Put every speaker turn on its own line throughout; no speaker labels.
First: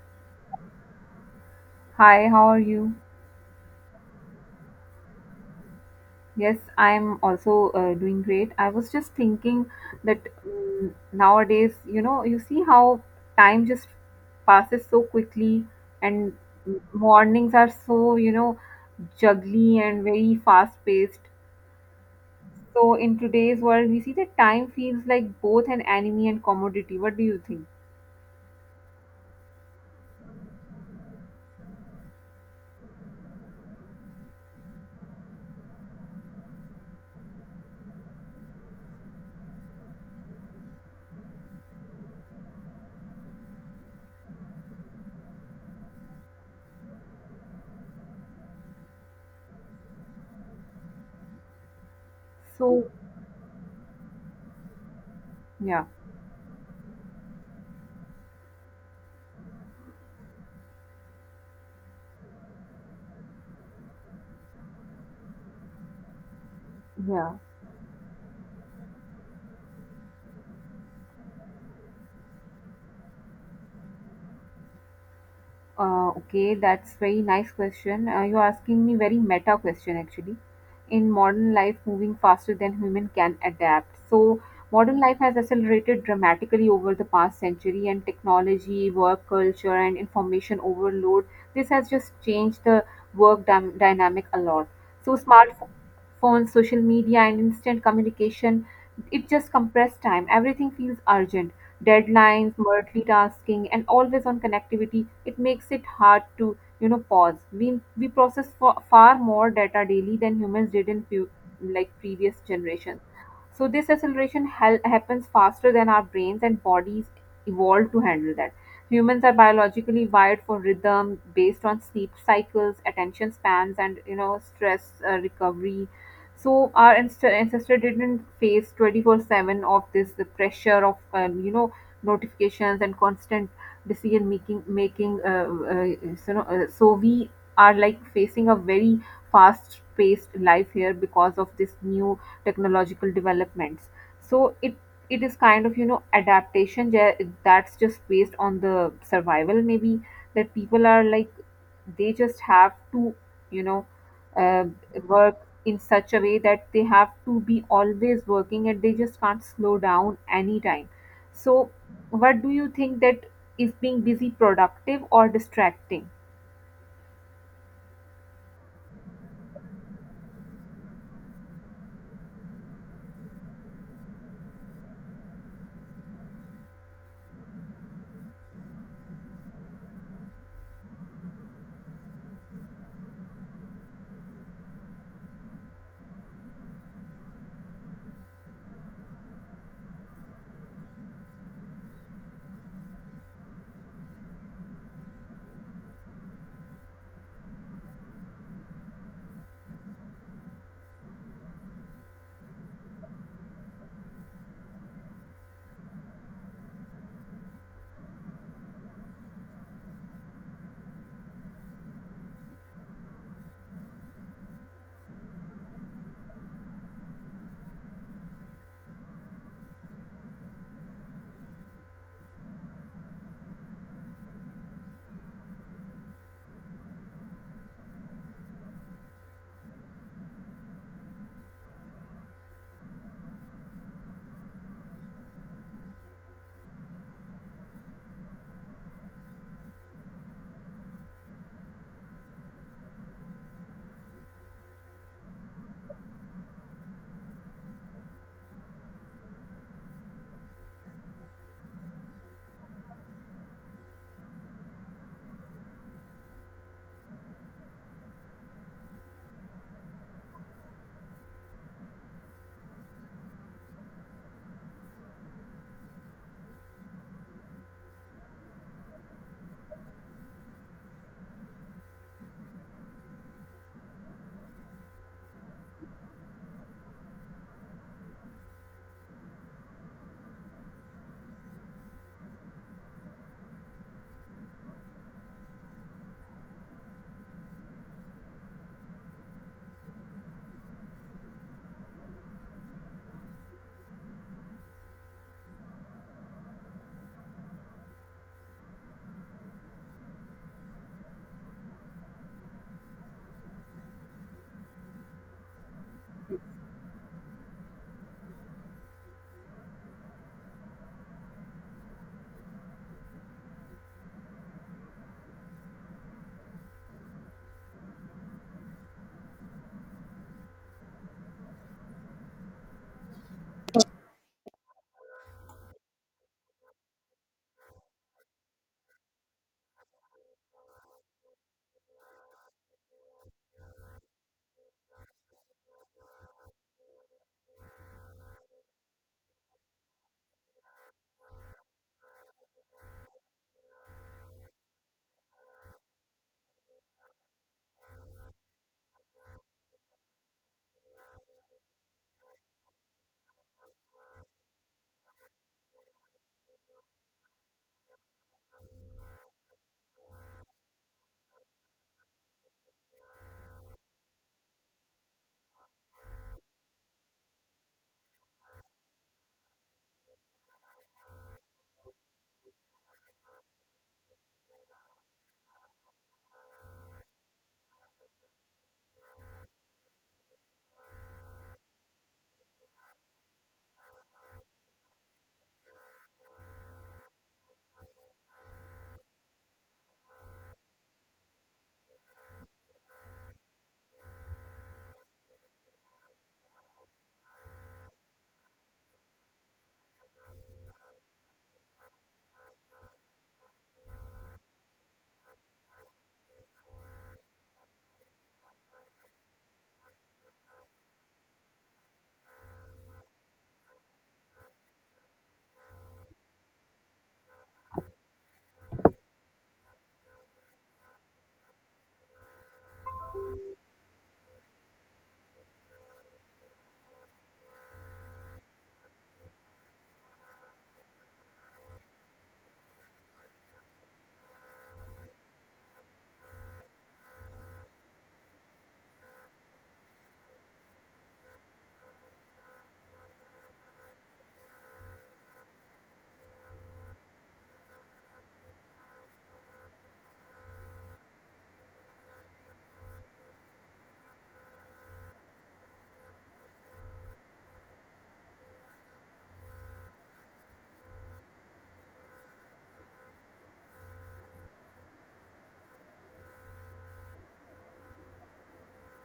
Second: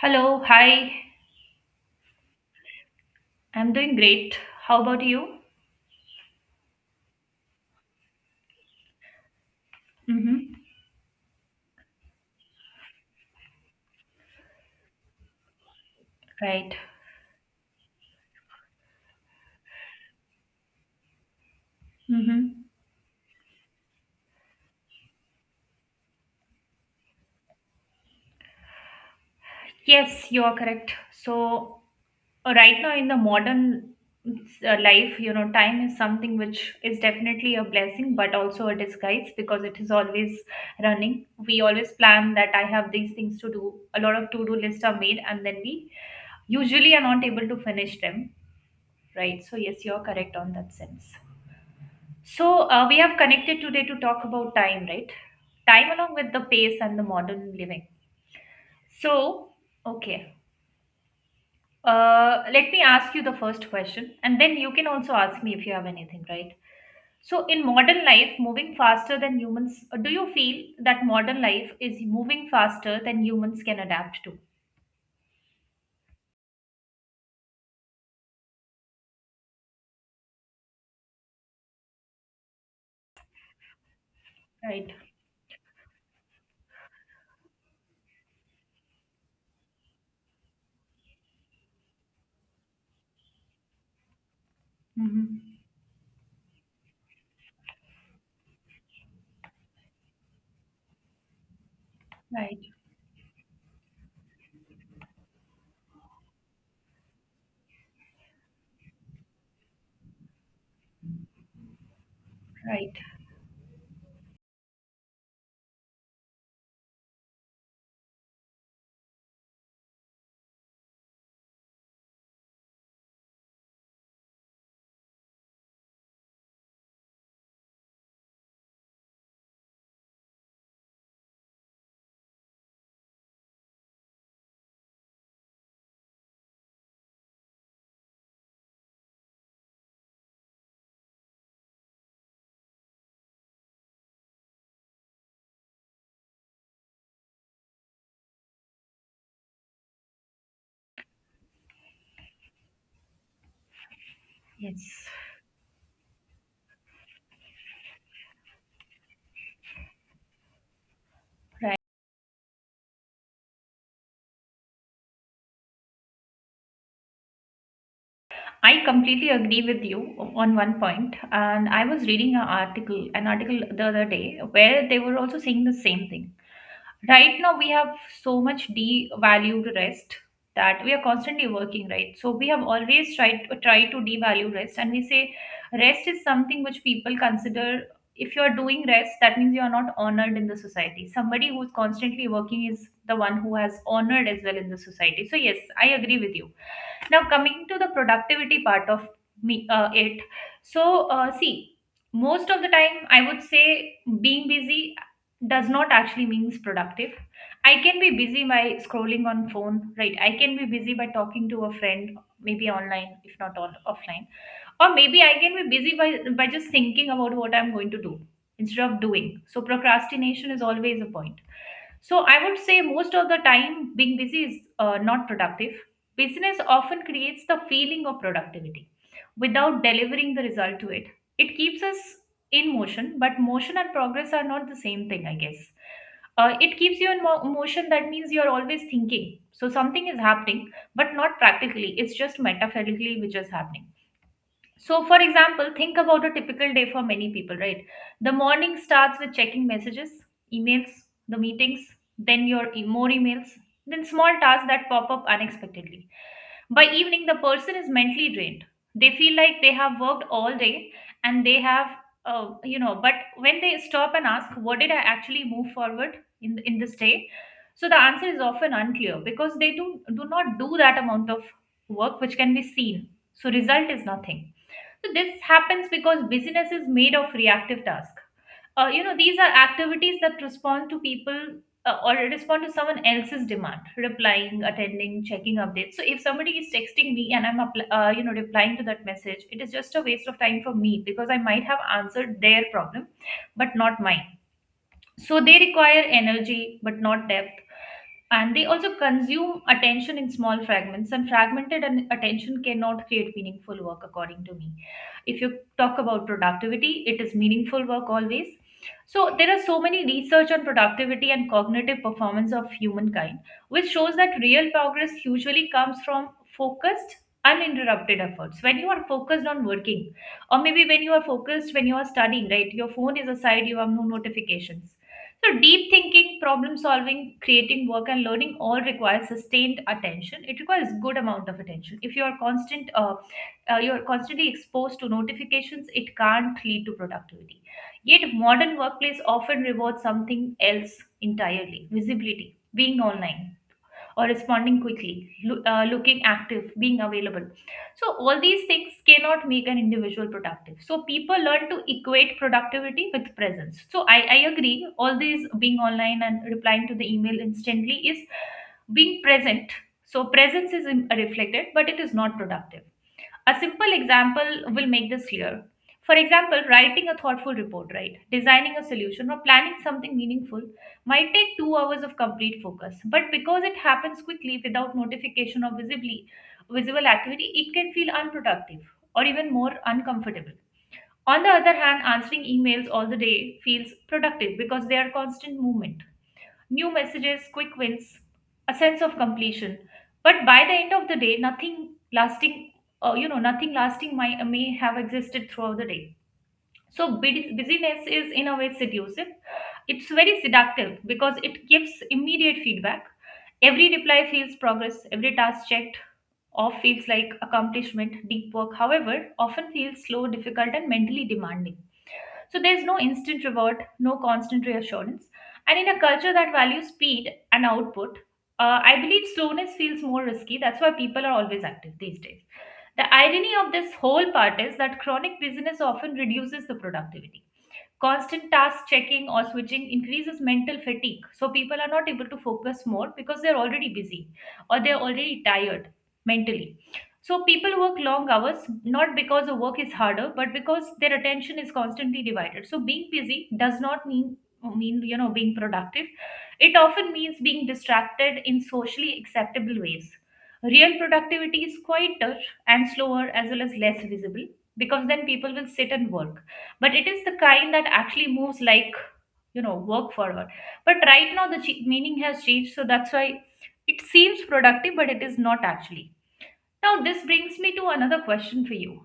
Hello, hi.
Hi, how are you?
I'm doing great. How about you?
Yes, I'm also doing great. I was just thinking that
Mm-hmm.
nowadays, you know, you see how time just passes so quickly, and
Right.
mornings are so, you know, juggly and very fast-paced.
Mm-hmm.
So in today's world, we see that time feels like both an enemy and commodity. What do you think?
Yes, you are correct. So, right now, in the modern life, you know, time is something which is definitely a blessing, but also a disguise because it is always running. We always plan that I have these things to do. A lot of to do lists are made, and then we usually are not able to finish them. Right. So, yes, you are correct on that sense.
So,
We have connected today to talk about time, right?
yeah,
Time along with the pace and the modern living. So, okay. Let me ask you the first question, and then you can also ask me if you have anything, right?
yeah.
So, in modern life, moving faster than humans, do you feel that modern life is moving faster than humans can adapt to?
Okay, that's very nice question. You're asking me very meta question actually. In modern life, moving faster than human can adapt. So
Right.
modern life has accelerated dramatically over the past century, and technology, work culture, and information overload. This has just changed the dynamic a lot. So
Hmm.
smartphones, social media, and instant communication, it just compressed time. Everything feels urgent deadlines,
Right.
multitasking, and always on connectivity, it makes it hard to pause. We process far more data daily than humans did in few, like previous
Right.
generations. So this happens faster than our brains and bodies evolved to handle that. Humans are biologically wired for rhythm based on sleep cycles, attention spans, and stress recovery. So our ancestor didn't face 24/7 of this the pressure of you know notifications and constant decision making no, so we are like facing a very fast paced life here because of this new technological developments so it is kind of you know that's just based on the survival maybe that people are like they just have to you know uh,
Yes.
work in such a way that they have to be always working and they just can't slow down anytime so what do you think that is being busy productive or distracting?
I completely agree with you on one point, and I was reading an article the other day where they were also saying the same thing. Right now, we have so much devalued rest that we are constantly working, right? So we have always tried to try to devalue rest, and we say rest is something which people consider. If you are doing rest, that means you are not honored in the society. Somebody who's constantly working is the one who has honored as well in the society. So yes, I agree with you now, coming to the productivity part of me, it. See, most of the time, I would say being busy does not actually means productive. I can be busy by scrolling on phone, right? I can be busy by talking to a friend, maybe online, if not all offline, or maybe I can be busy by, just thinking about what I'm going to do instead of doing. So procrastination is always a point. So I would say most of the time being busy is not productive. Business often creates the feeling of productivity without delivering the result to it. It keeps us in motion, but motion and progress are not the same thing, I guess. It keeps you in motion, that means you're always thinking. So something is happening, but not practically. It's just metaphorically which is happening. So, for example, think about a typical day for many people, right? The morning starts with checking messages, emails, the meetings, then your more emails, then small tasks that pop up unexpectedly. By evening, the person is mentally drained. They feel like they have worked all day and they have, but when they stop and ask, what did I actually move forward in, this day? So the answer is often unclear because they do not do that amount of work which can be seen. So result is nothing, so this happens because business is made of reactive tasks. These are activities that respond to people or respond to someone else's demand, replying, attending, checking updates. So if somebody is texting me and I'm, replying to that message, it is just a waste of time for me because I might have answered their problem, but not mine. So they require energy, but not depth, and they also consume attention in small fragments, and fragmented attention cannot create meaningful work according to me. If you talk about productivity, it is meaningful work always. So there are so many research on productivity and cognitive performance of humankind, which shows that real progress usually comes from focused, uninterrupted efforts. When you are focused on working, or maybe when you are focused when you are studying, right, your phone is aside, you have no notifications. So, deep thinking, problem solving, creating work, and learning all requires sustained attention. It requires good amount of attention. If you are constant, you are constantly exposed to notifications, it can't lead to productivity. Yet, modern workplace often rewards something else entirely: visibility, being online or responding quickly, looking active, being available. So, all these things cannot make an individual productive. So, people learn to equate productivity with presence. So, I agree, all these being online and replying to the email instantly is being present. So, presence is reflected, but it is not productive. A simple example will make this clear. For example, writing a thoughtful report, right? Designing a solution or planning something meaningful might take 2 hours of complete focus. But because it happens quickly without notification or visibly visible activity, it can feel unproductive or even more uncomfortable. On the other hand, answering emails all the day feels productive because they are constant movement, new messages, quick wins, a sense of completion. But by the end of the day, nothing lasting, may have existed throughout the day. So busyness is in a way seductive. It's very seductive because it gives immediate feedback. Every reply feels progress. Every task checked off feels like accomplishment, deep work. However, often feels slow, difficult, and mentally demanding. So there's no instant reward, no constant reassurance. And in a culture that values speed and output, I believe slowness feels more risky. That's why people are always active these days. The irony of this whole part is that chronic busyness often reduces the productivity. Constant task checking or switching increases mental fatigue. So people are not able to focus more because they're already busy or they're already tired mentally. So people work long hours not because the work is harder but because their attention is constantly divided. So being busy does not mean you know being productive. It often means being distracted in socially acceptable ways. Real productivity is quieter and slower as well as less visible, because then people will sit and work, but it is the kind that actually moves, like, you know, work forward. But right now the meaning has changed, so that's why it seems productive but it is not actually. Now this brings me to another question for you:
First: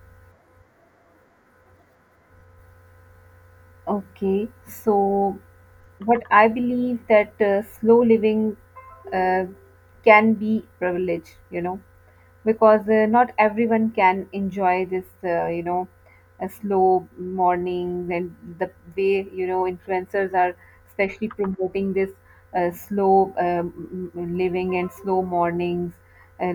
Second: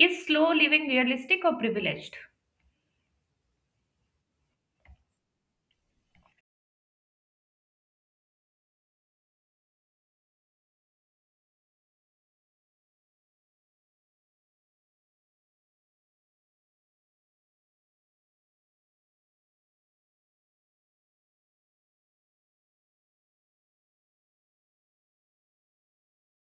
is slow living realistic or privileged?
Okay, so what I believe that slow living uh, can be privileged, you know, because not everyone can enjoy this, you know, a slow morning and the way you know influencers are especially promoting this slow living and slow mornings. Uh,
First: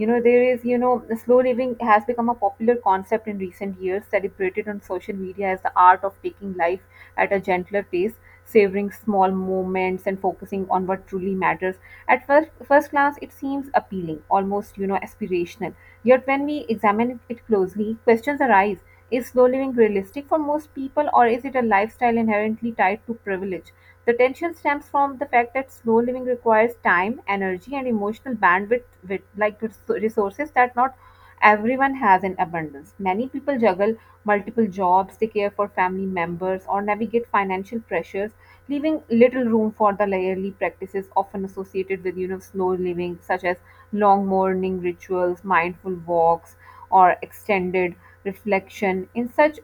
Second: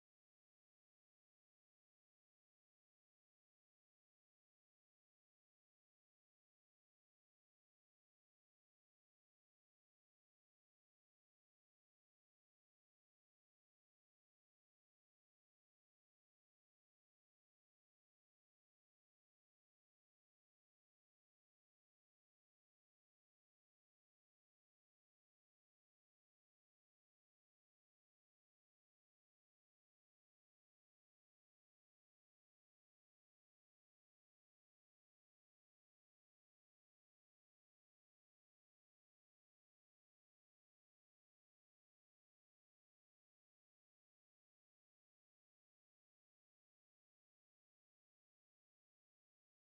you know there is you know slow living has become a popular concept in recent years celebrated on social media as the art of taking life at a gentler pace savoring small moments and focusing on what truly matters at first glance it seems appealing almost you know aspirational yet when we examine it closely questions arise. Is slow living realistic for most people, or is it a lifestyle inherently tied to privilege? The tension stems from the fact that slow living requires time, energy, and emotional bandwidth, with, like resources that not everyone has in abundance. Many people juggle multiple jobs, they care for family members, or navigate financial pressures, leaving little room for the daily practices often associated with you know slow living, such as long morning rituals, mindful walks, or extended reflection. In such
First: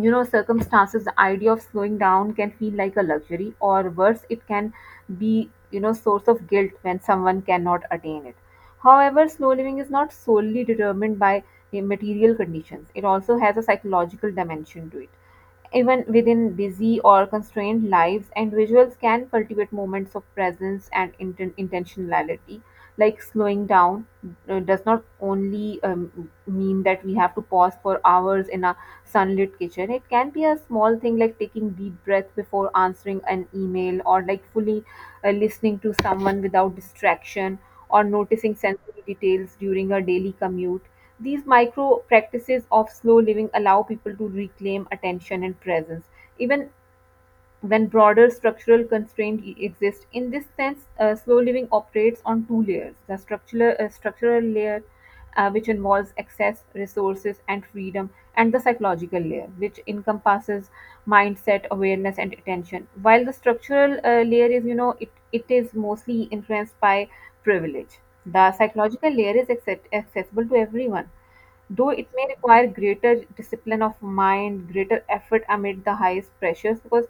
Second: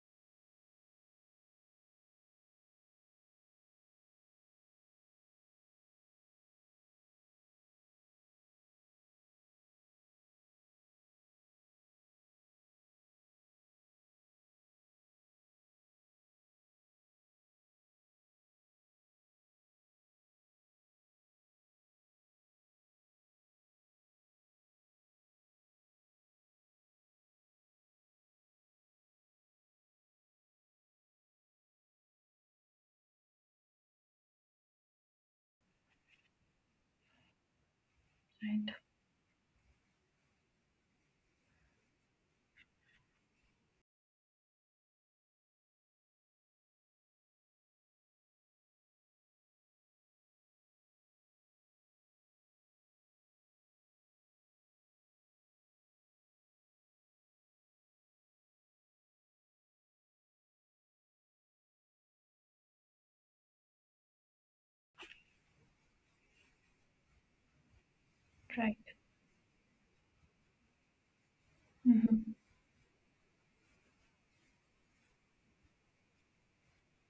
you know circumstances the idea of slowing down can feel like a luxury, or worse it can be you know source of guilt when someone cannot attain it. However, slow living is not solely determined by the material conditions. It also has a psychological dimension to it. Even within busy or constrained lives, individuals can cultivate moments of presence and intentionality. Like slowing down does not only mean that we have to pause for hours in a sunlit kitchen. It can be a small thing like taking deep breath before answering an email, or like fully listening to someone without distraction, or noticing
Right.
sensory details during a daily commute. These micro practices of slow living allow people to reclaim attention and presence, even when broader structural constraints exist. In this sense, slow living operates on two layers: the structural layer, which involves access, resources, and freedom, and the psychological layer, which encompasses mindset, awareness, and attention. While the structural layer is, you know, it is mostly influenced by privilege. The
Right.
psychological accessible to everyone, though it may
Hmm.
require greater discipline of mind, greater effort amid the highest pressures. Because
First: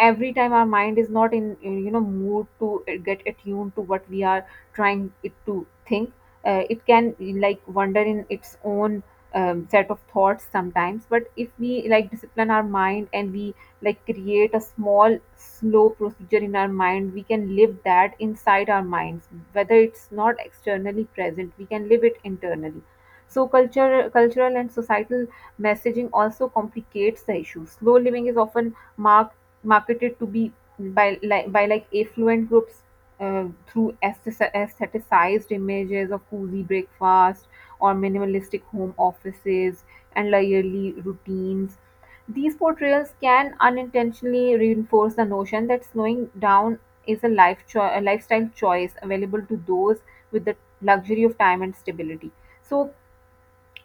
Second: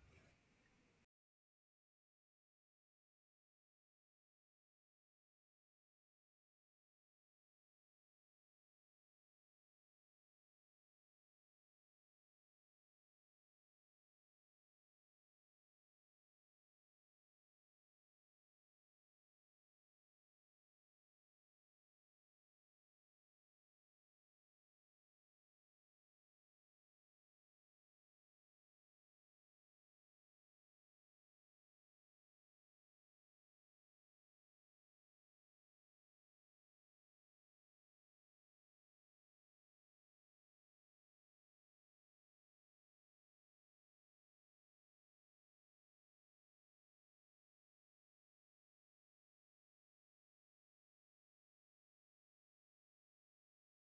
every time our mind is not in, you know mood to get attuned to what we are trying it to think, it can like wander in its own set of thoughts sometimes. But if we like discipline our mind and we like create a small slow procedure in our mind, we can live that inside our minds, whether it's not externally present, we can live it internally. So cultural and societal messaging also complicates the issue. Slow living is often marketed to be by like affluent groups through aestheticized images of cozy breakfast, or minimalistic home offices, and yearly routines. These portrayals can unintentionally reinforce the notion that slowing down is a a lifestyle choice available to those with the luxury of time and stability. So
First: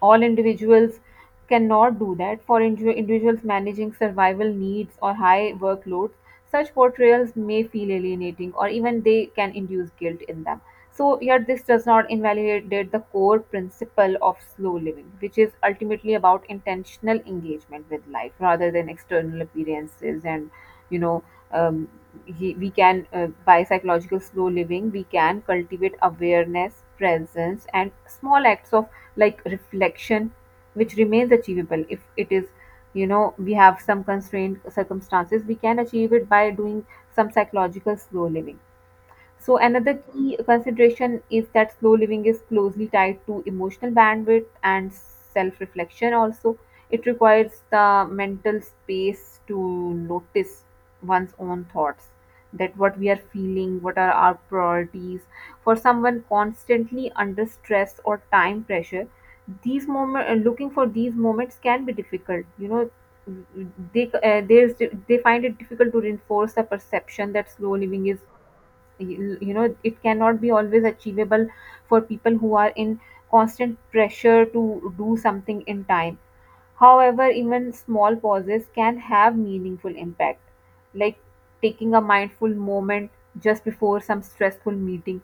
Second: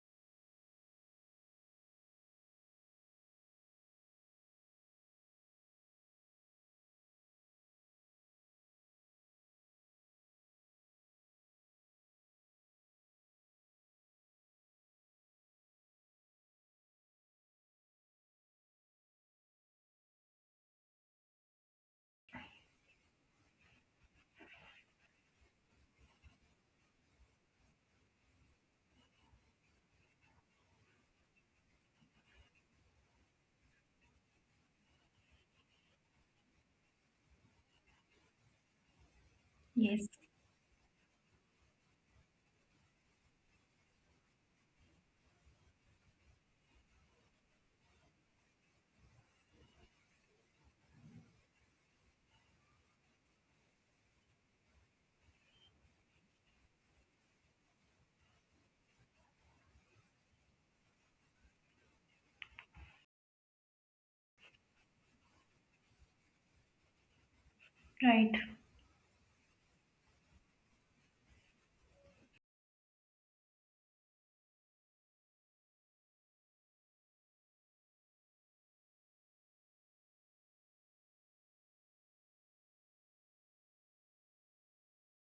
all individuals cannot do that. For individuals managing survival needs or high workloads, such portrayals may feel alienating, or even they can induce guilt in them. So here this does not invalidate the core principle of slow living, which is ultimately about intentional engagement with life rather than external appearances and, you know, um, we can by psychological slow living we can cultivate awareness, presence, and small acts of like reflection, which remains achievable. If it is you know we have some constrained circumstances, we can achieve it by doing some psychological slow living. So another
Yes.
key consideration is that slow living is closely tied to emotional bandwidth and self reflection, also. It requires the mental space to notice one's own thoughts, that what we are feeling, what are our priorities. For someone constantly under stress or time pressure, these moment looking for these moments can be difficult. You know, they uh, there's they find it difficult to reinforce the perception that slow living is
Right.
you know it cannot be always achievable for people who are in constant pressure to do something in time. However, even small pauses can have meaningful impact, like taking a mindful moment just before some stressful meeting,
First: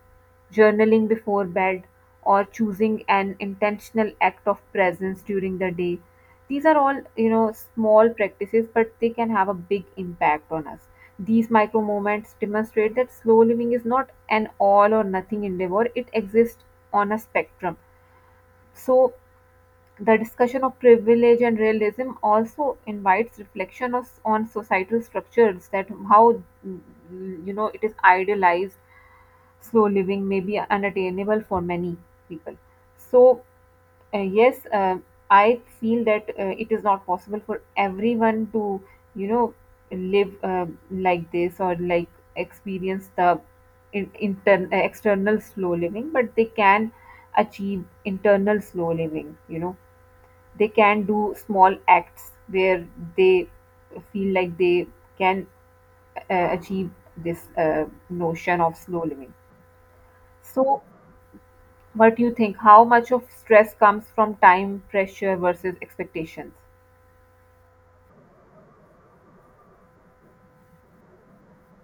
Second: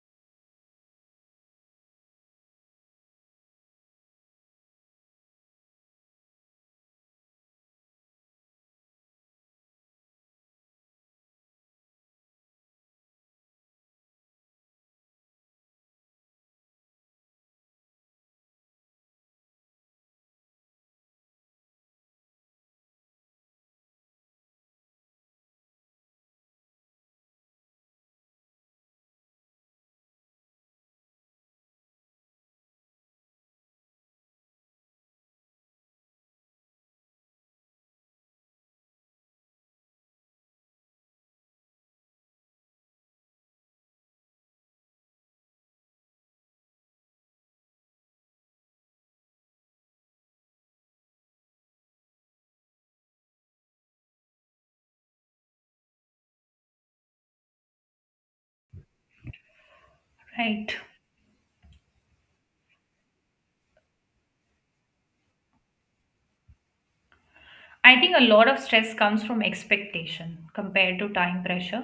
journaling before bed, or choosing an intentional act of presence during the day. These are all, you know, small practices, but they can have a big impact on us. These micro moments demonstrate that slow living is not an all or nothing endeavor, it exists on a spectrum. So the discussion of privilege and realism also invites reflection on societal structures, that how you know it is idealized slow living may be unattainable for many people. So, yes, I feel that it is not possible for everyone to, you know, live like this, or like experience the external slow living, but they can achieve internal slow living, you know. They can do small acts where they feel like they can achieve this notion of slow living.
Right.
So what do you think? How much of stress comes from time pressure versus expectations?
I think a lot of stress comes from expectation compared to time pressure.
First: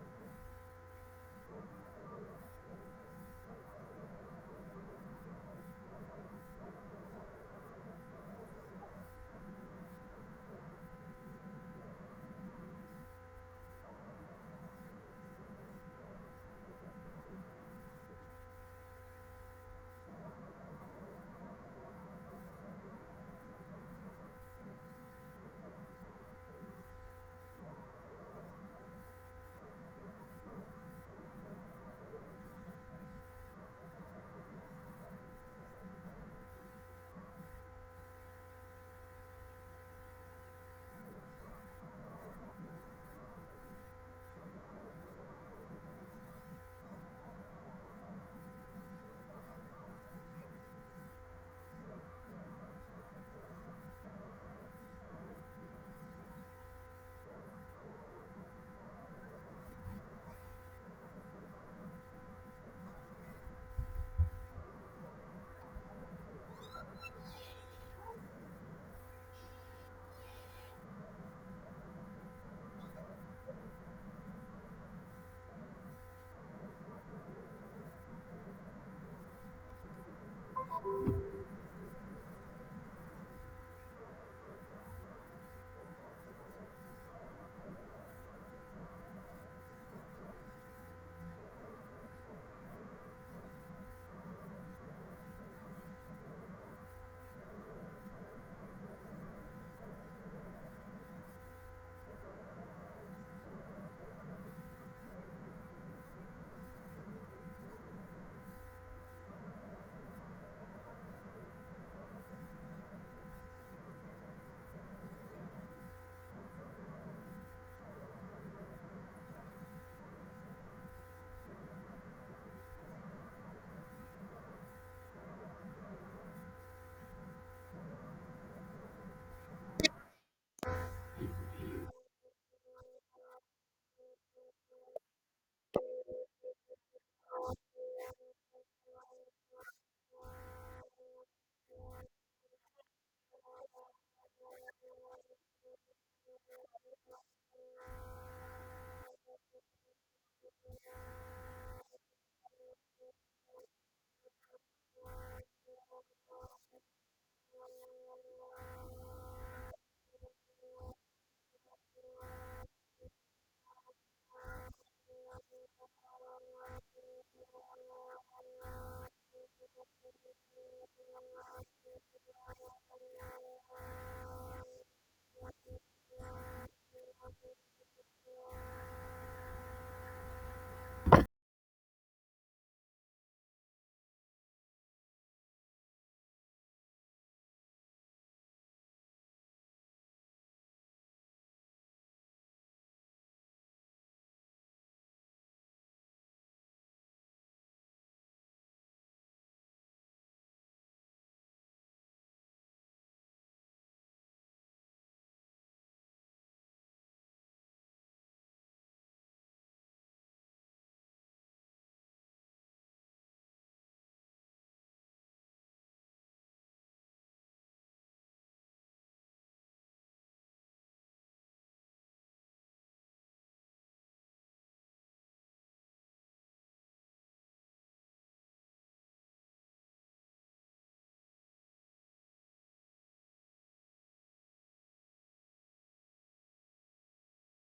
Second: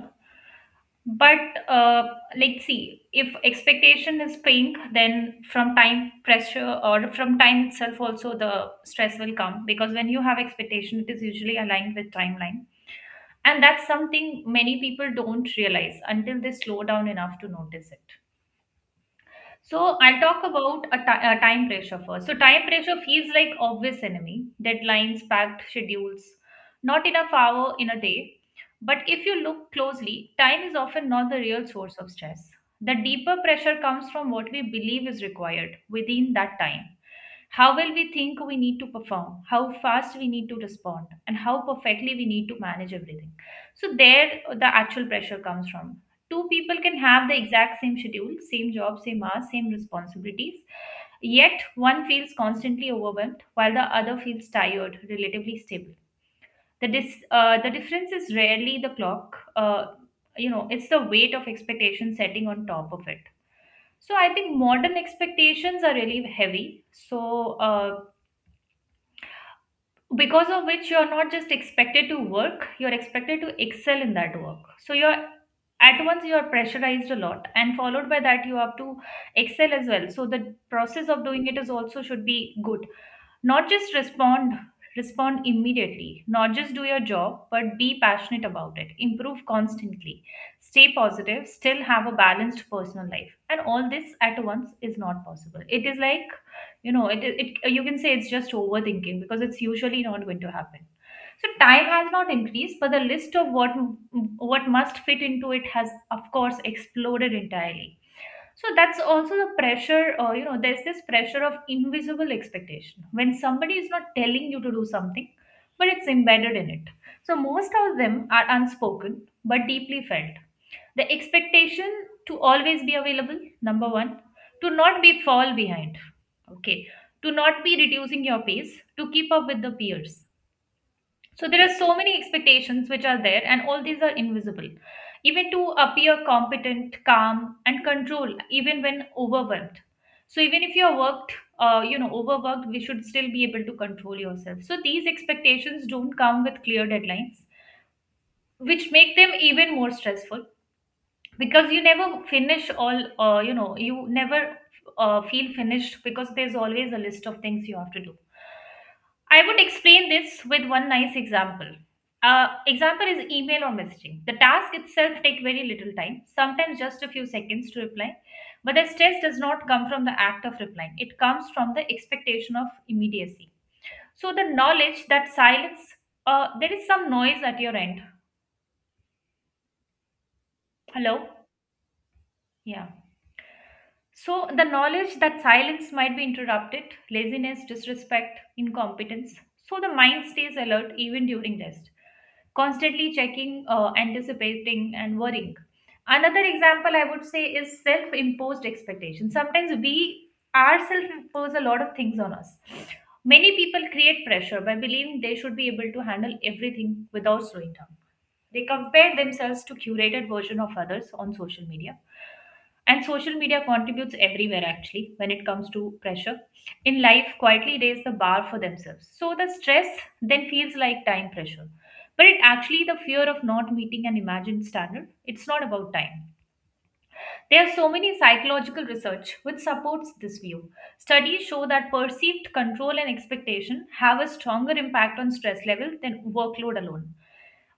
But uh, let's see, if expectation is pink, then from time pressure or from time itself also the stress will come, because when you have expectation, it is usually aligned with timeline. And that's something many people don't realize until they slow down enough to notice it. So I'll talk about a a time pressure first. So time pressure feels like obvious enemy. Deadlines, packed schedules, not enough hour in a day. But if you look closely, time is often not the real source of stress. The deeper pressure comes from what we believe is required within that time. How well we think we need to perform, how fast we need to respond, and how perfectly we need to manage everything. So there the actual pressure comes from: two people can have the exact same schedule, same job, same hours, same responsibilities. Yet one feels constantly overwhelmed while the other feels tired, relatively stable. The, the difference is rarely the clock, you know, it's the weight of expectation setting on top of it. So I think modern expectations are really heavy. So because of which you're not just expected to work, you're expected to excel in that work. So you're at once you are pressurized a lot, and followed by that you have to excel as well, so the process of doing it is also should be good. Not just respond, immediately, not just do your job, but be passionate about it. Improve constantly. Stay positive, still have a balanced personal life. And all this at once is not possible. It is like, you know, it you can say it's just overthinking because it's usually not going to happen. So time has not increased, but the list of what must fit into it has, of course, exploded entirely. So that's also the pressure. You know, there's this pressure of invisible expectation when somebody is not telling you to do something, but it's embedded in it. So most of them are unspoken but deeply felt: the expectation to always be available, number 1; to not be fall behind, okay; to not be reducing your pace to keep up with the peers. So there are so many expectations which are there, and all these are invisible. Even to appear competent, calm, and control, even when overwhelmed. So even if you're worked, overworked, we should still be able to control yourself. So these expectations don't come with clear deadlines, which make them even more stressful because you never finish all you know you never feel finished because there's always a list of things you have to do. I would explain this with one nice example. Example is email or messaging. The task itself take very little time, sometimes just a few seconds to reply, but the stress does not come from the act of replying. It comes from the expectation of immediacy. So the knowledge that silence— there is some noise at your end. Hello. Yeah. So, the knowledge that silence might be interrupted, laziness, disrespect, incompetence. So, the mind stays alert even during rest, constantly checking, anticipating, and worrying. Another example I would say is self imposed expectation. Sometimes we ourselves impose a lot of things on us. Many people create pressure by believing they should be able to handle everything without slowing down. They compare themselves to curated version of others on social media. And social media contributes everywhere actually when it comes to pressure. In life, quietly raise the bar for themselves. So the stress then feels like time pressure. But it actually the fear of not meeting an imagined standard. It's not about time. There are so many psychological research which supports this view. Studies show that perceived control and expectation have a stronger impact on stress level than workload alone.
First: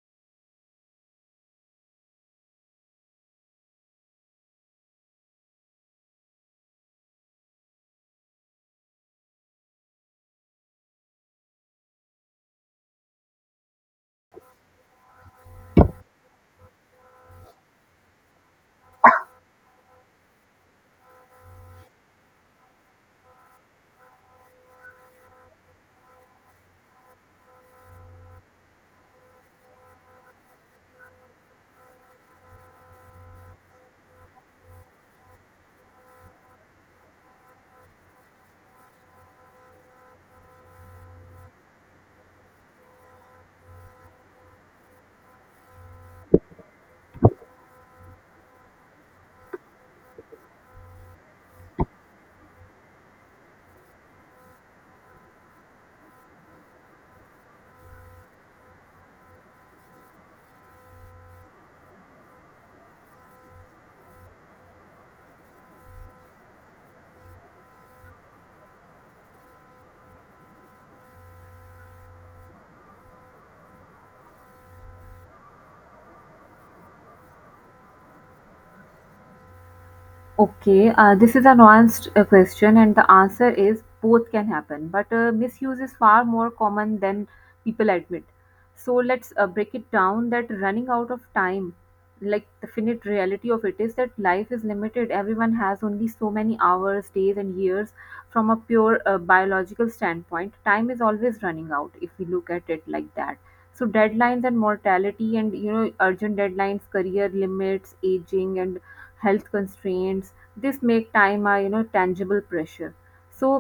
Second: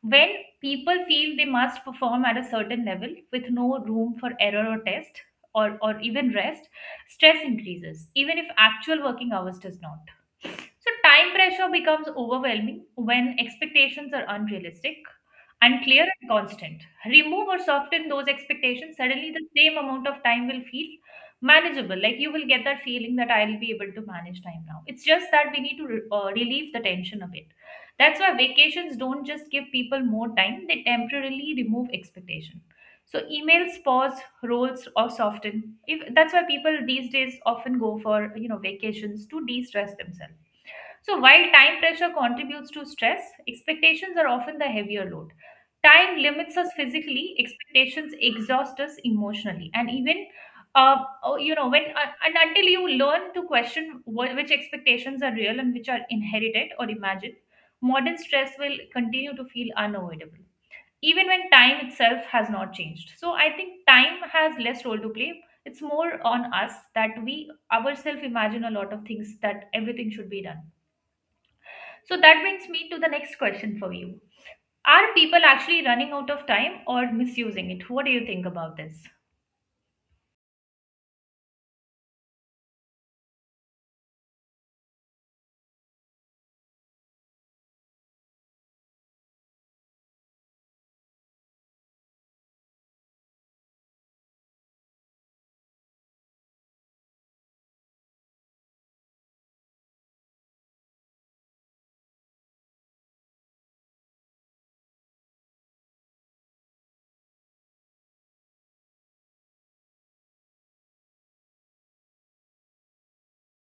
When people feel they must perform at a certain level with no room for error or test or even rest, stress increases, even if actual working hours does not. So, time pressure becomes overwhelming when expectations are unrealistic, unclear, and constant. Remove or soften those expectations, suddenly the same amount of time will feel manageable. Like you will get that feeling that I'll be able to manage time now. It's just that we need to relieve the tension a bit. That's why vacations don't just give people more time, they temporarily remove expectation. So emails pause, rolls, or soften. If that's why people these days often go for vacations to de-stress themselves. So, while time pressure contributes to stress, expectations are often the heavier load. Time limits us physically, expectations exhaust us emotionally. And even, uh, oh, you know, when and until you learn to question which expectations are real and which are inherited or imagined, modern stress will continue to feel unavoidable, even when time itself has not changed. So, I think time has less role to play. It's more on us that we ourselves imagine a lot of things that everything should be done. So that brings me to the next question for you. Are people actually running out of time or misusing it? What do you think about this?
Okay, this is a nuanced question, and the answer is both can happen, but misuse is far more common than people admit. So let's break it down. That running out of time, like the finite reality of it, is that life is limited. Everyone has only so many hours, days, and years from a pure biological standpoint. Time is always running out if we look at it like that. So deadlines and mortality and you know urgent deadlines, career limits, aging and health constraints, this make time a you know tangible pressure. So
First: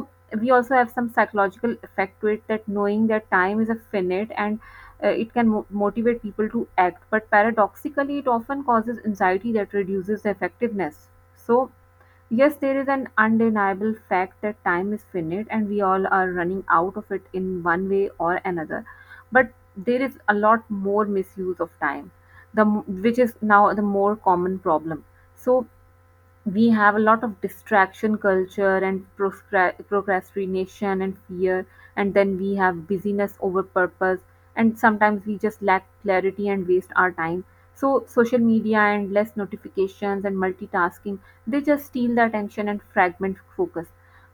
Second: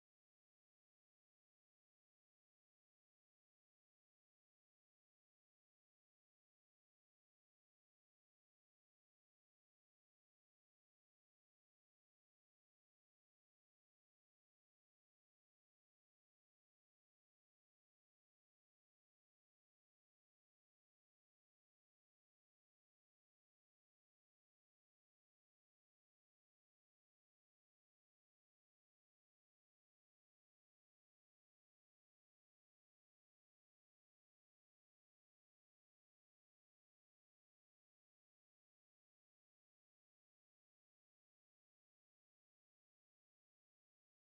we also have some psychological effect to it, that knowing that time is a finite and it can motivate people to act, but paradoxically it often causes anxiety that reduces the effectiveness. So yes, there is an undeniable fact that time is finite and we all are running out of it in one way or another. But there is a lot more misuse of time, the which is now the more common problem. So we have a lot of distraction culture and procrastination and fear, and then we have busyness over purpose, and sometimes we just lack clarity and waste our time. So social media and less notifications and multitasking, they just steal the attention and fragment focus.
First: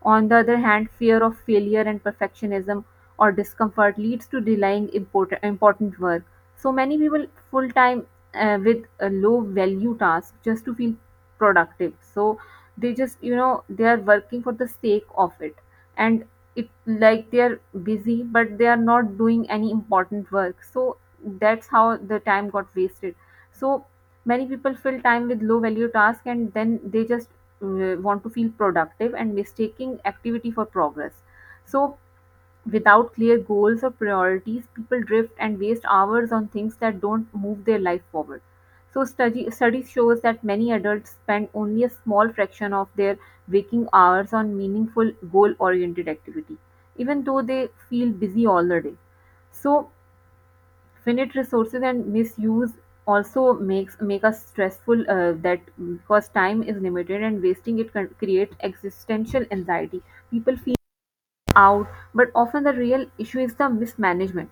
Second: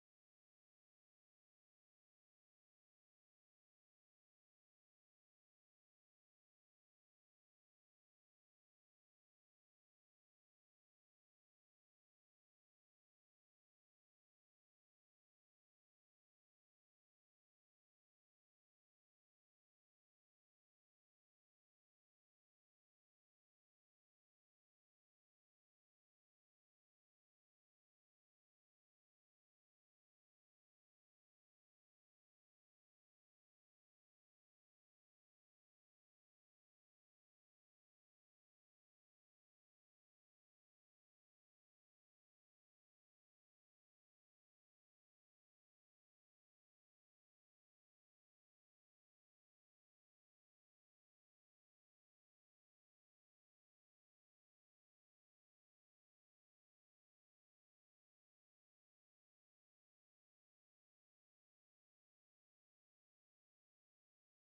On the other hand, fear of failure and perfectionism or discomfort leads to delaying important work. So many people full time with a low value task just to feel productive, so they just they are working for the sake of it. And it like they are busy but they are not doing any important work, so that's how the time got wasted. So many people fill time with low value task and then they just want to feel productive and mistaking activity for progress. So without clear goals or priorities, people drift and waste hours on things that don't move their life forward. So Study shows that many adults spend only a small fraction of their waking hours on meaningful goal-oriented activity, even though they feel busy all the day. So finite resources and misuse also make us stressful, that, because time is limited and wasting it can create existential anxiety. People feel out, but often the real issue is the mismanagement.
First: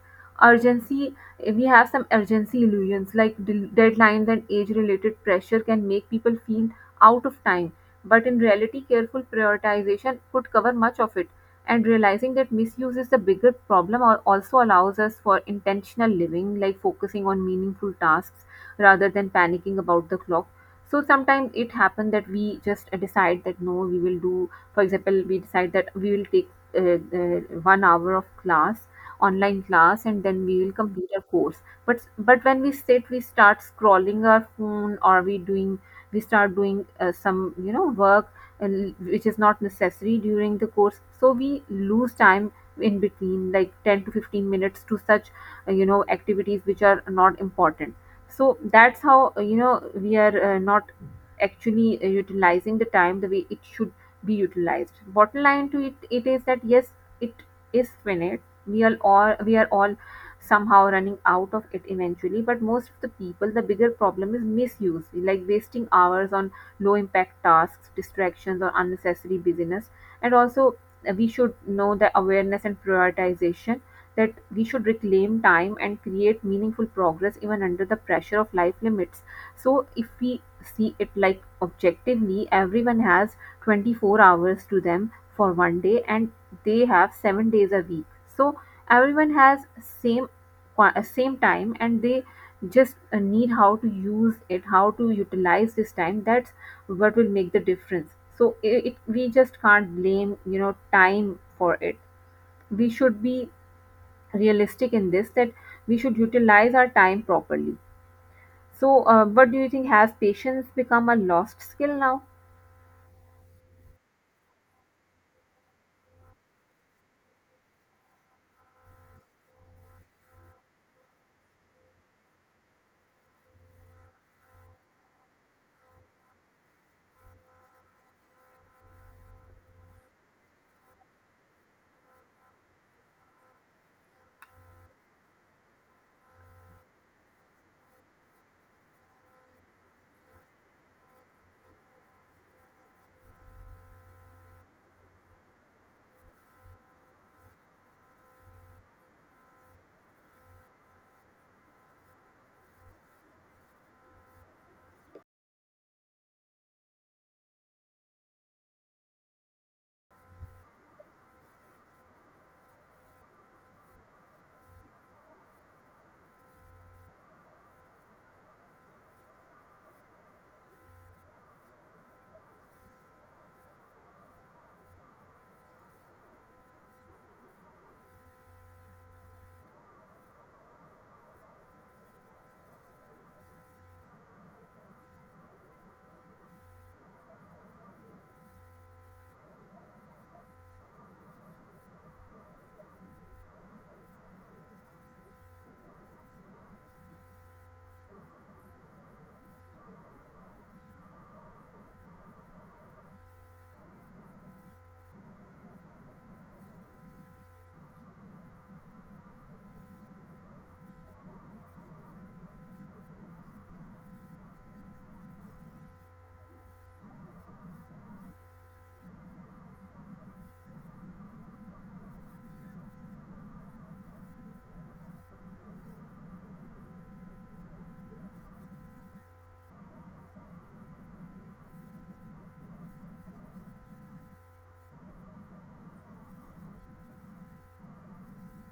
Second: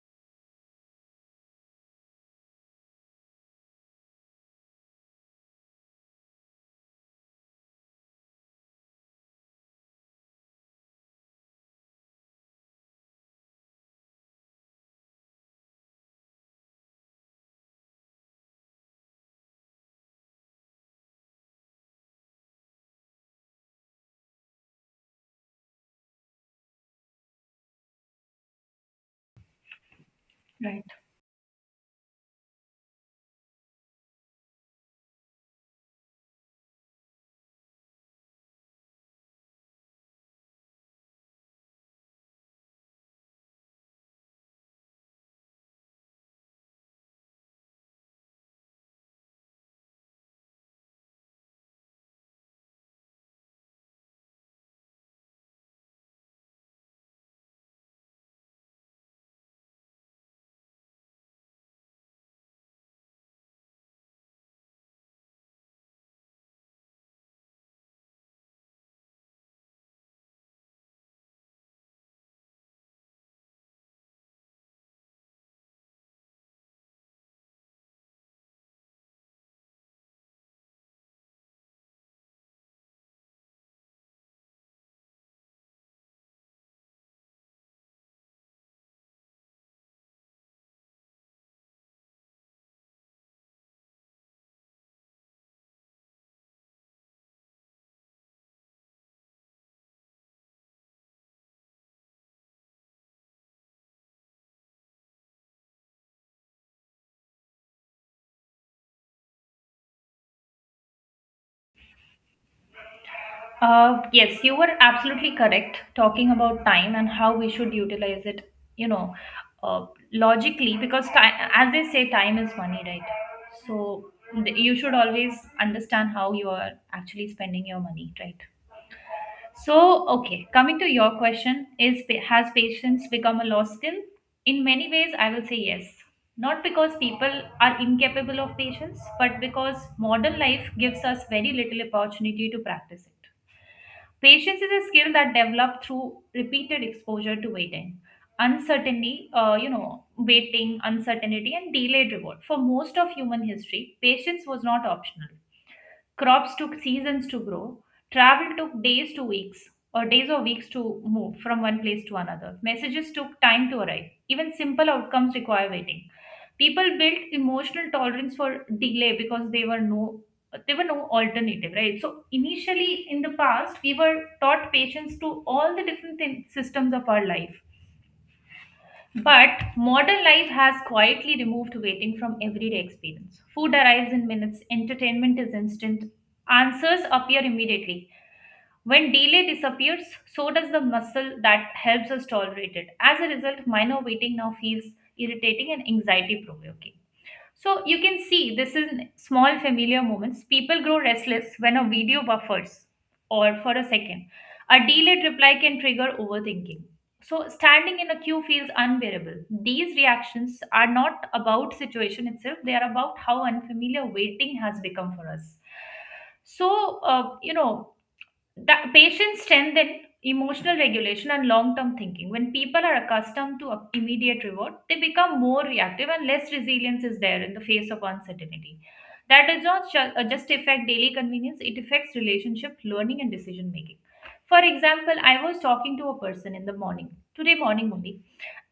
Urgency, we have some urgency illusions like deadlines and age related pressure can make people feel out of time, but in reality careful prioritization could cover much of it. And realizing that misuse is the bigger problem or also allows us for intentional living, like focusing on meaningful tasks rather than panicking about the clock. So sometimes it happens that we just decide that no, we will do, for example, we decide that we will take uh, uh, 1 hour of class, online class, and then we will
Right.
complete our course. But when we sit we start scrolling our phone or we doing, we start doing some work, and which is not necessary during the course, so we lose time in between like 10 to 15 minutes to such activities which are not important. So that's how we are not actually utilizing the time the way it should be utilized. Bottom line to it, it is that yes, it is finite. We are all somehow running out of it eventually. But most of the people, the bigger problem is misuse, like wasting hours on low impact tasks, distractions, or unnecessary busyness. And also, we should know the awareness and prioritization that we should reclaim time and create meaningful progress even under the pressure of life limits. So if we see it like objectively, everyone has 24 hours to them for one day and they have 7 days a week. So everyone has same same time, and they just need how to use it, how to utilize this time. That's what will make the difference. So it, we just can't blame time for it. We should be realistic in this, that we should utilize our time properly. So what do you think, has patience become a lost skill now?
Yes, you were absolutely correct talking about time and how we should utilize it, you know, uh, logically, because time, as they say, time is money, right? So you should always understand how you are actually spending your money, right? So, okay, coming to your question, is has patience become a lost skill? In many ways, I will say yes. Not because people are incapable of patience, but because modern life gives us very little opportunity to practice it. Patience is a skill that developed through repeated exposure to waiting, uncertainty, uncertainty, and delayed reward. For most of human history, patience was not optional. Crops took seasons to grow. Travel took days to weeks, or days or weeks to move from one place to another. Messages took time to arrive. Even simple outcomes require waiting. People built emotional tolerance for delay because they were no there were no alternative, right? So initially in the past, we were taught patience to all the different systems of our life, but modern life has quietly removed waiting from everyday experience. Food arrives in minutes, entertainment is instant, answers appear immediately. When delay disappears, so does the muscle that helps us tolerate it. As a result, minor waiting now feels irritating and anxiety provoking. So you can see this is small familiar moments. People grow restless when a video buffers or for a second. A delayed reply can trigger overthinking. So standing in a queue feels unbearable. These reactions are not about situation itself, they are about how unfamiliar waiting has become for us. So, the patients strengthen emotional regulation and long-term thinking. When people are accustomed to immediate reward, they become more reactive and less resilience is there in the face of uncertainty. That does not just affect daily convenience, it affects relationship learning and decision making. For example, I was talking to a person in the morning, today morning only,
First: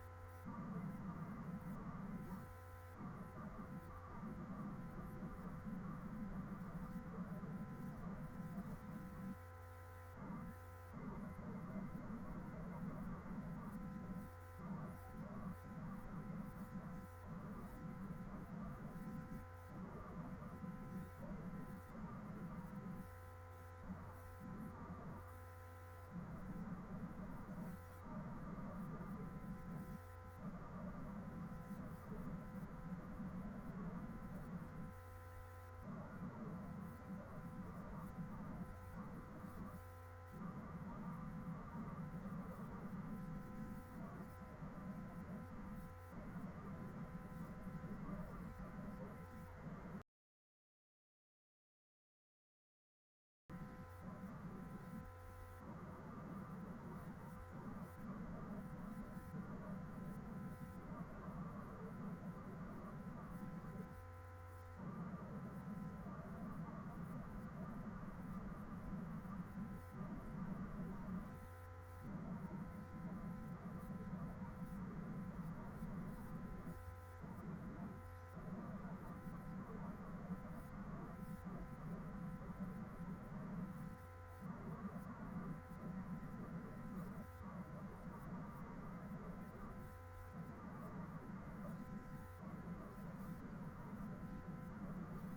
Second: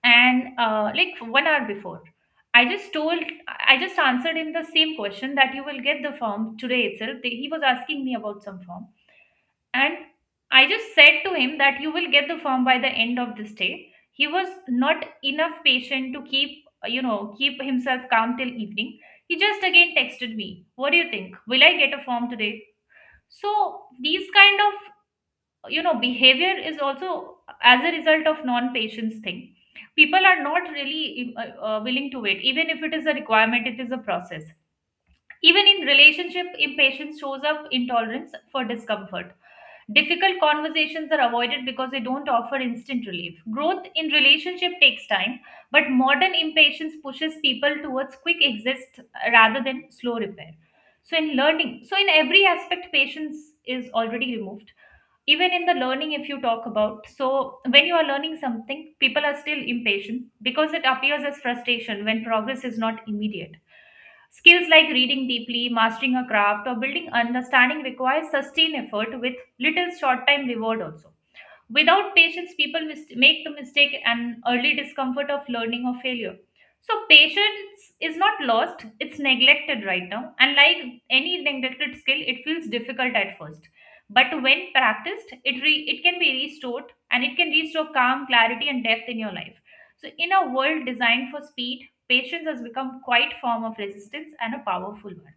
and like 1 hour before. i just told I just answered him the same question that you will get the form today itself. He was asking me about some form, and I just said to him that you will get the form by the end of this day. He was not enough patient to keep, keep himself calm till evening. He just again texted me, "What do you think? Will I get a form today?" So these kind of, you know, behavior is also as a result of non-patience thing. People are not really willing to wait. Even if it is a requirement, it is a process. Even in relationship, impatience shows up intolerance for discomfort. Difficult conversations are avoided because they don't offer instant relief. Growth in relationship takes time, but modern impatience pushes people towards quick exist rather than slow repair. So in learning, so in every aspect patience is already removed. Even in the learning if you talk about, so when you are learning something, people are still impatient because it appears as frustration when progress is not immediate. Skills like reading deeply, mastering a craft, or building understanding requires sustained effort with little short time reward also. Without patience, people make the mistake and early discomfort of learning or failure. So, patience is not lost, it's neglected right now. And like any neglected skill, it feels difficult at first. But when practiced, it can be restored, and it can restore calm, clarity, and depth in your life. So, in a world designed for speed, patience has become quite form of resistance and a powerful one.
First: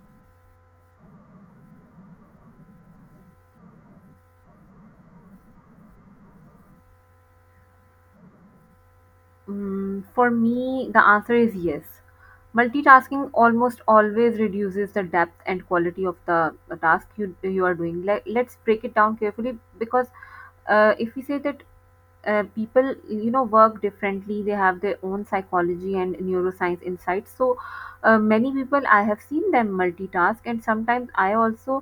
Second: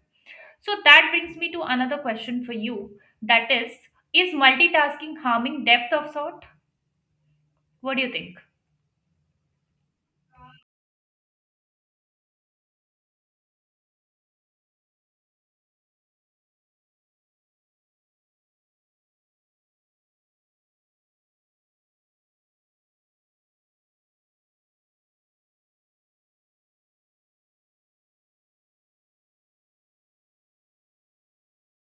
So, that brings me to another question for you, that is multitasking harming depth of thought? What do you think?
Mm, for me, the answer is yes. Multitasking almost always reduces the depth and quality of the task you are doing. Like, let's break it down carefully, because if we say that people work differently, they have their own psychology and neuroscience insights. So many people I have seen them multitask, and sometimes I also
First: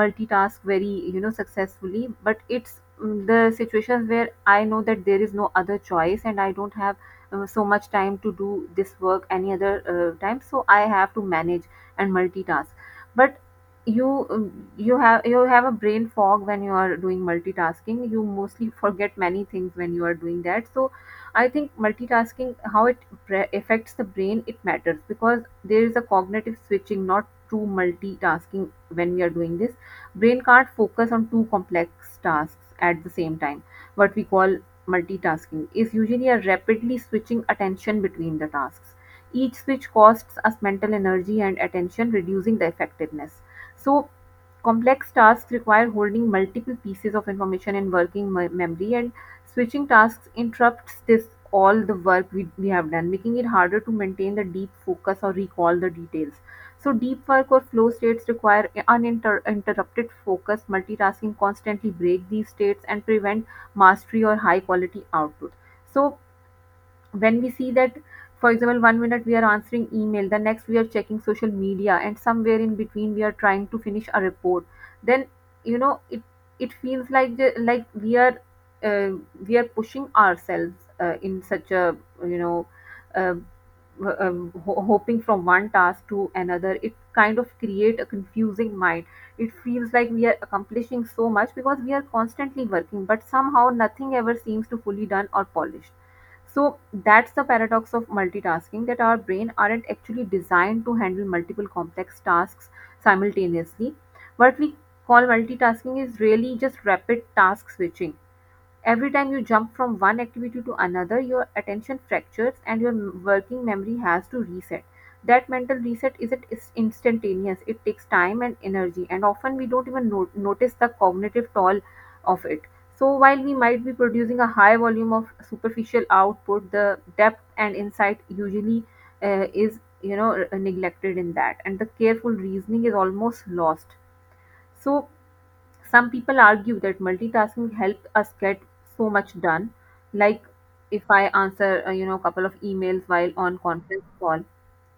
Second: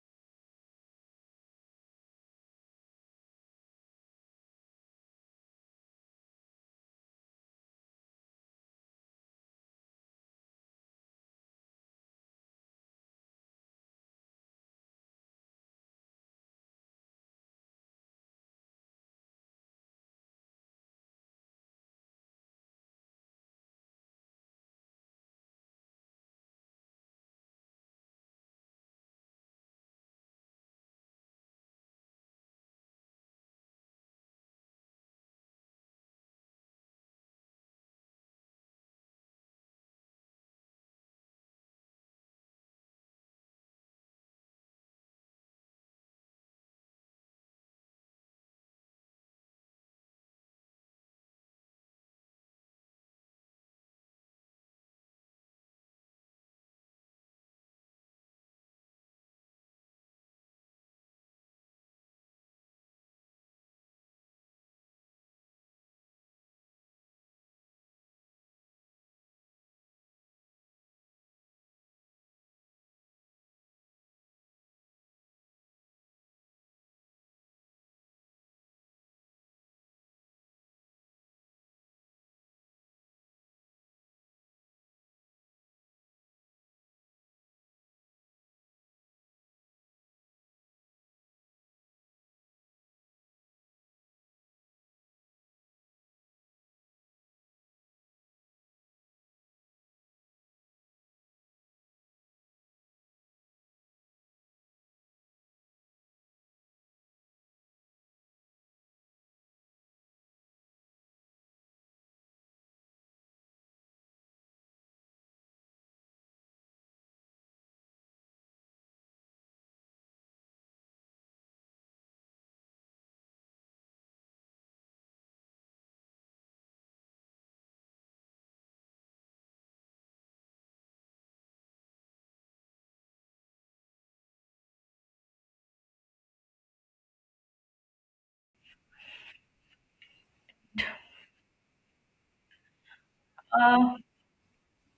multitask very successfully, but it's mm, the situations where I know that there is no other choice and I don't have so much time to do this work any other time, so I have to manage and multitask. But you have a brain fog when you are doing multitasking. You mostly forget many things when you are doing that. So I think multitasking, how it affects the brain, it matters, because there is a cognitive switching, not true multitasking. When we are doing this, brain can't focus on two complex tasks at the same time. What we call multitasking is usually a rapidly switching attention between the tasks. Each switch costs us mental energy and attention, reducing the effectiveness. So, complex tasks require holding multiple pieces of information in working memory, and switching tasks interrupts this, all the work we have done, making it harder to maintain the deep focus or recall the details. So, deep work or flow states require uninterrupted focus. Multitasking constantly break these states and prevent mastery or high quality output. So when we see that, for example, one minute we are answering email, the next we are checking social media, and somewhere in between we are trying to finish a report, then you know it it feels like the, like uh, we are pushing ourselves in such a you know uh, hoping from one task to another. It kind of create a confusing mind. It feels like we are accomplishing so much because we are constantly working, but somehow nothing ever seems to fully done or polished. So that's the paradox of multitasking, that our brain aren't actually designed to handle multiple complex tasks simultaneously. What we call multitasking is really just rapid task switching. Every time you jump from one activity to another, your attention fractures and your working memory has to reset. That mental reset isn't is instantaneous, it takes time and energy, and often we don't even notice the cognitive toll of it. So, while we might be producing a high volume of superficial output, the depth and insight usually is neglected in that, and the careful reasoning is almost lost. So, some people argue that multitasking helps us get so much done. Like if I answer, a couple of emails while on
Uh,
conference call,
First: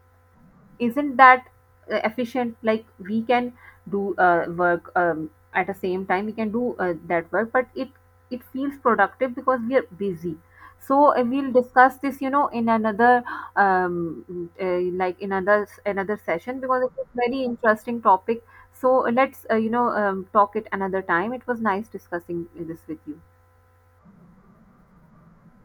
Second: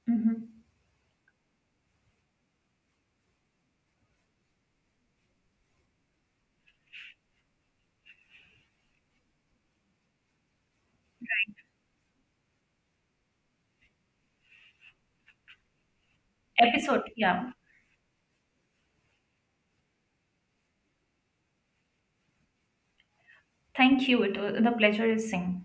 mhm.
isn't that efficient? Like we can do work at the same time, we can do that work, but it feels productive because we are busy. So we'll discuss this in another like in another session, because it's
Episode,
a very
yeah.
interesting topic. So let's talk it another time. It was nice discussing this with you.
Thank you. It was, the pleasure is same.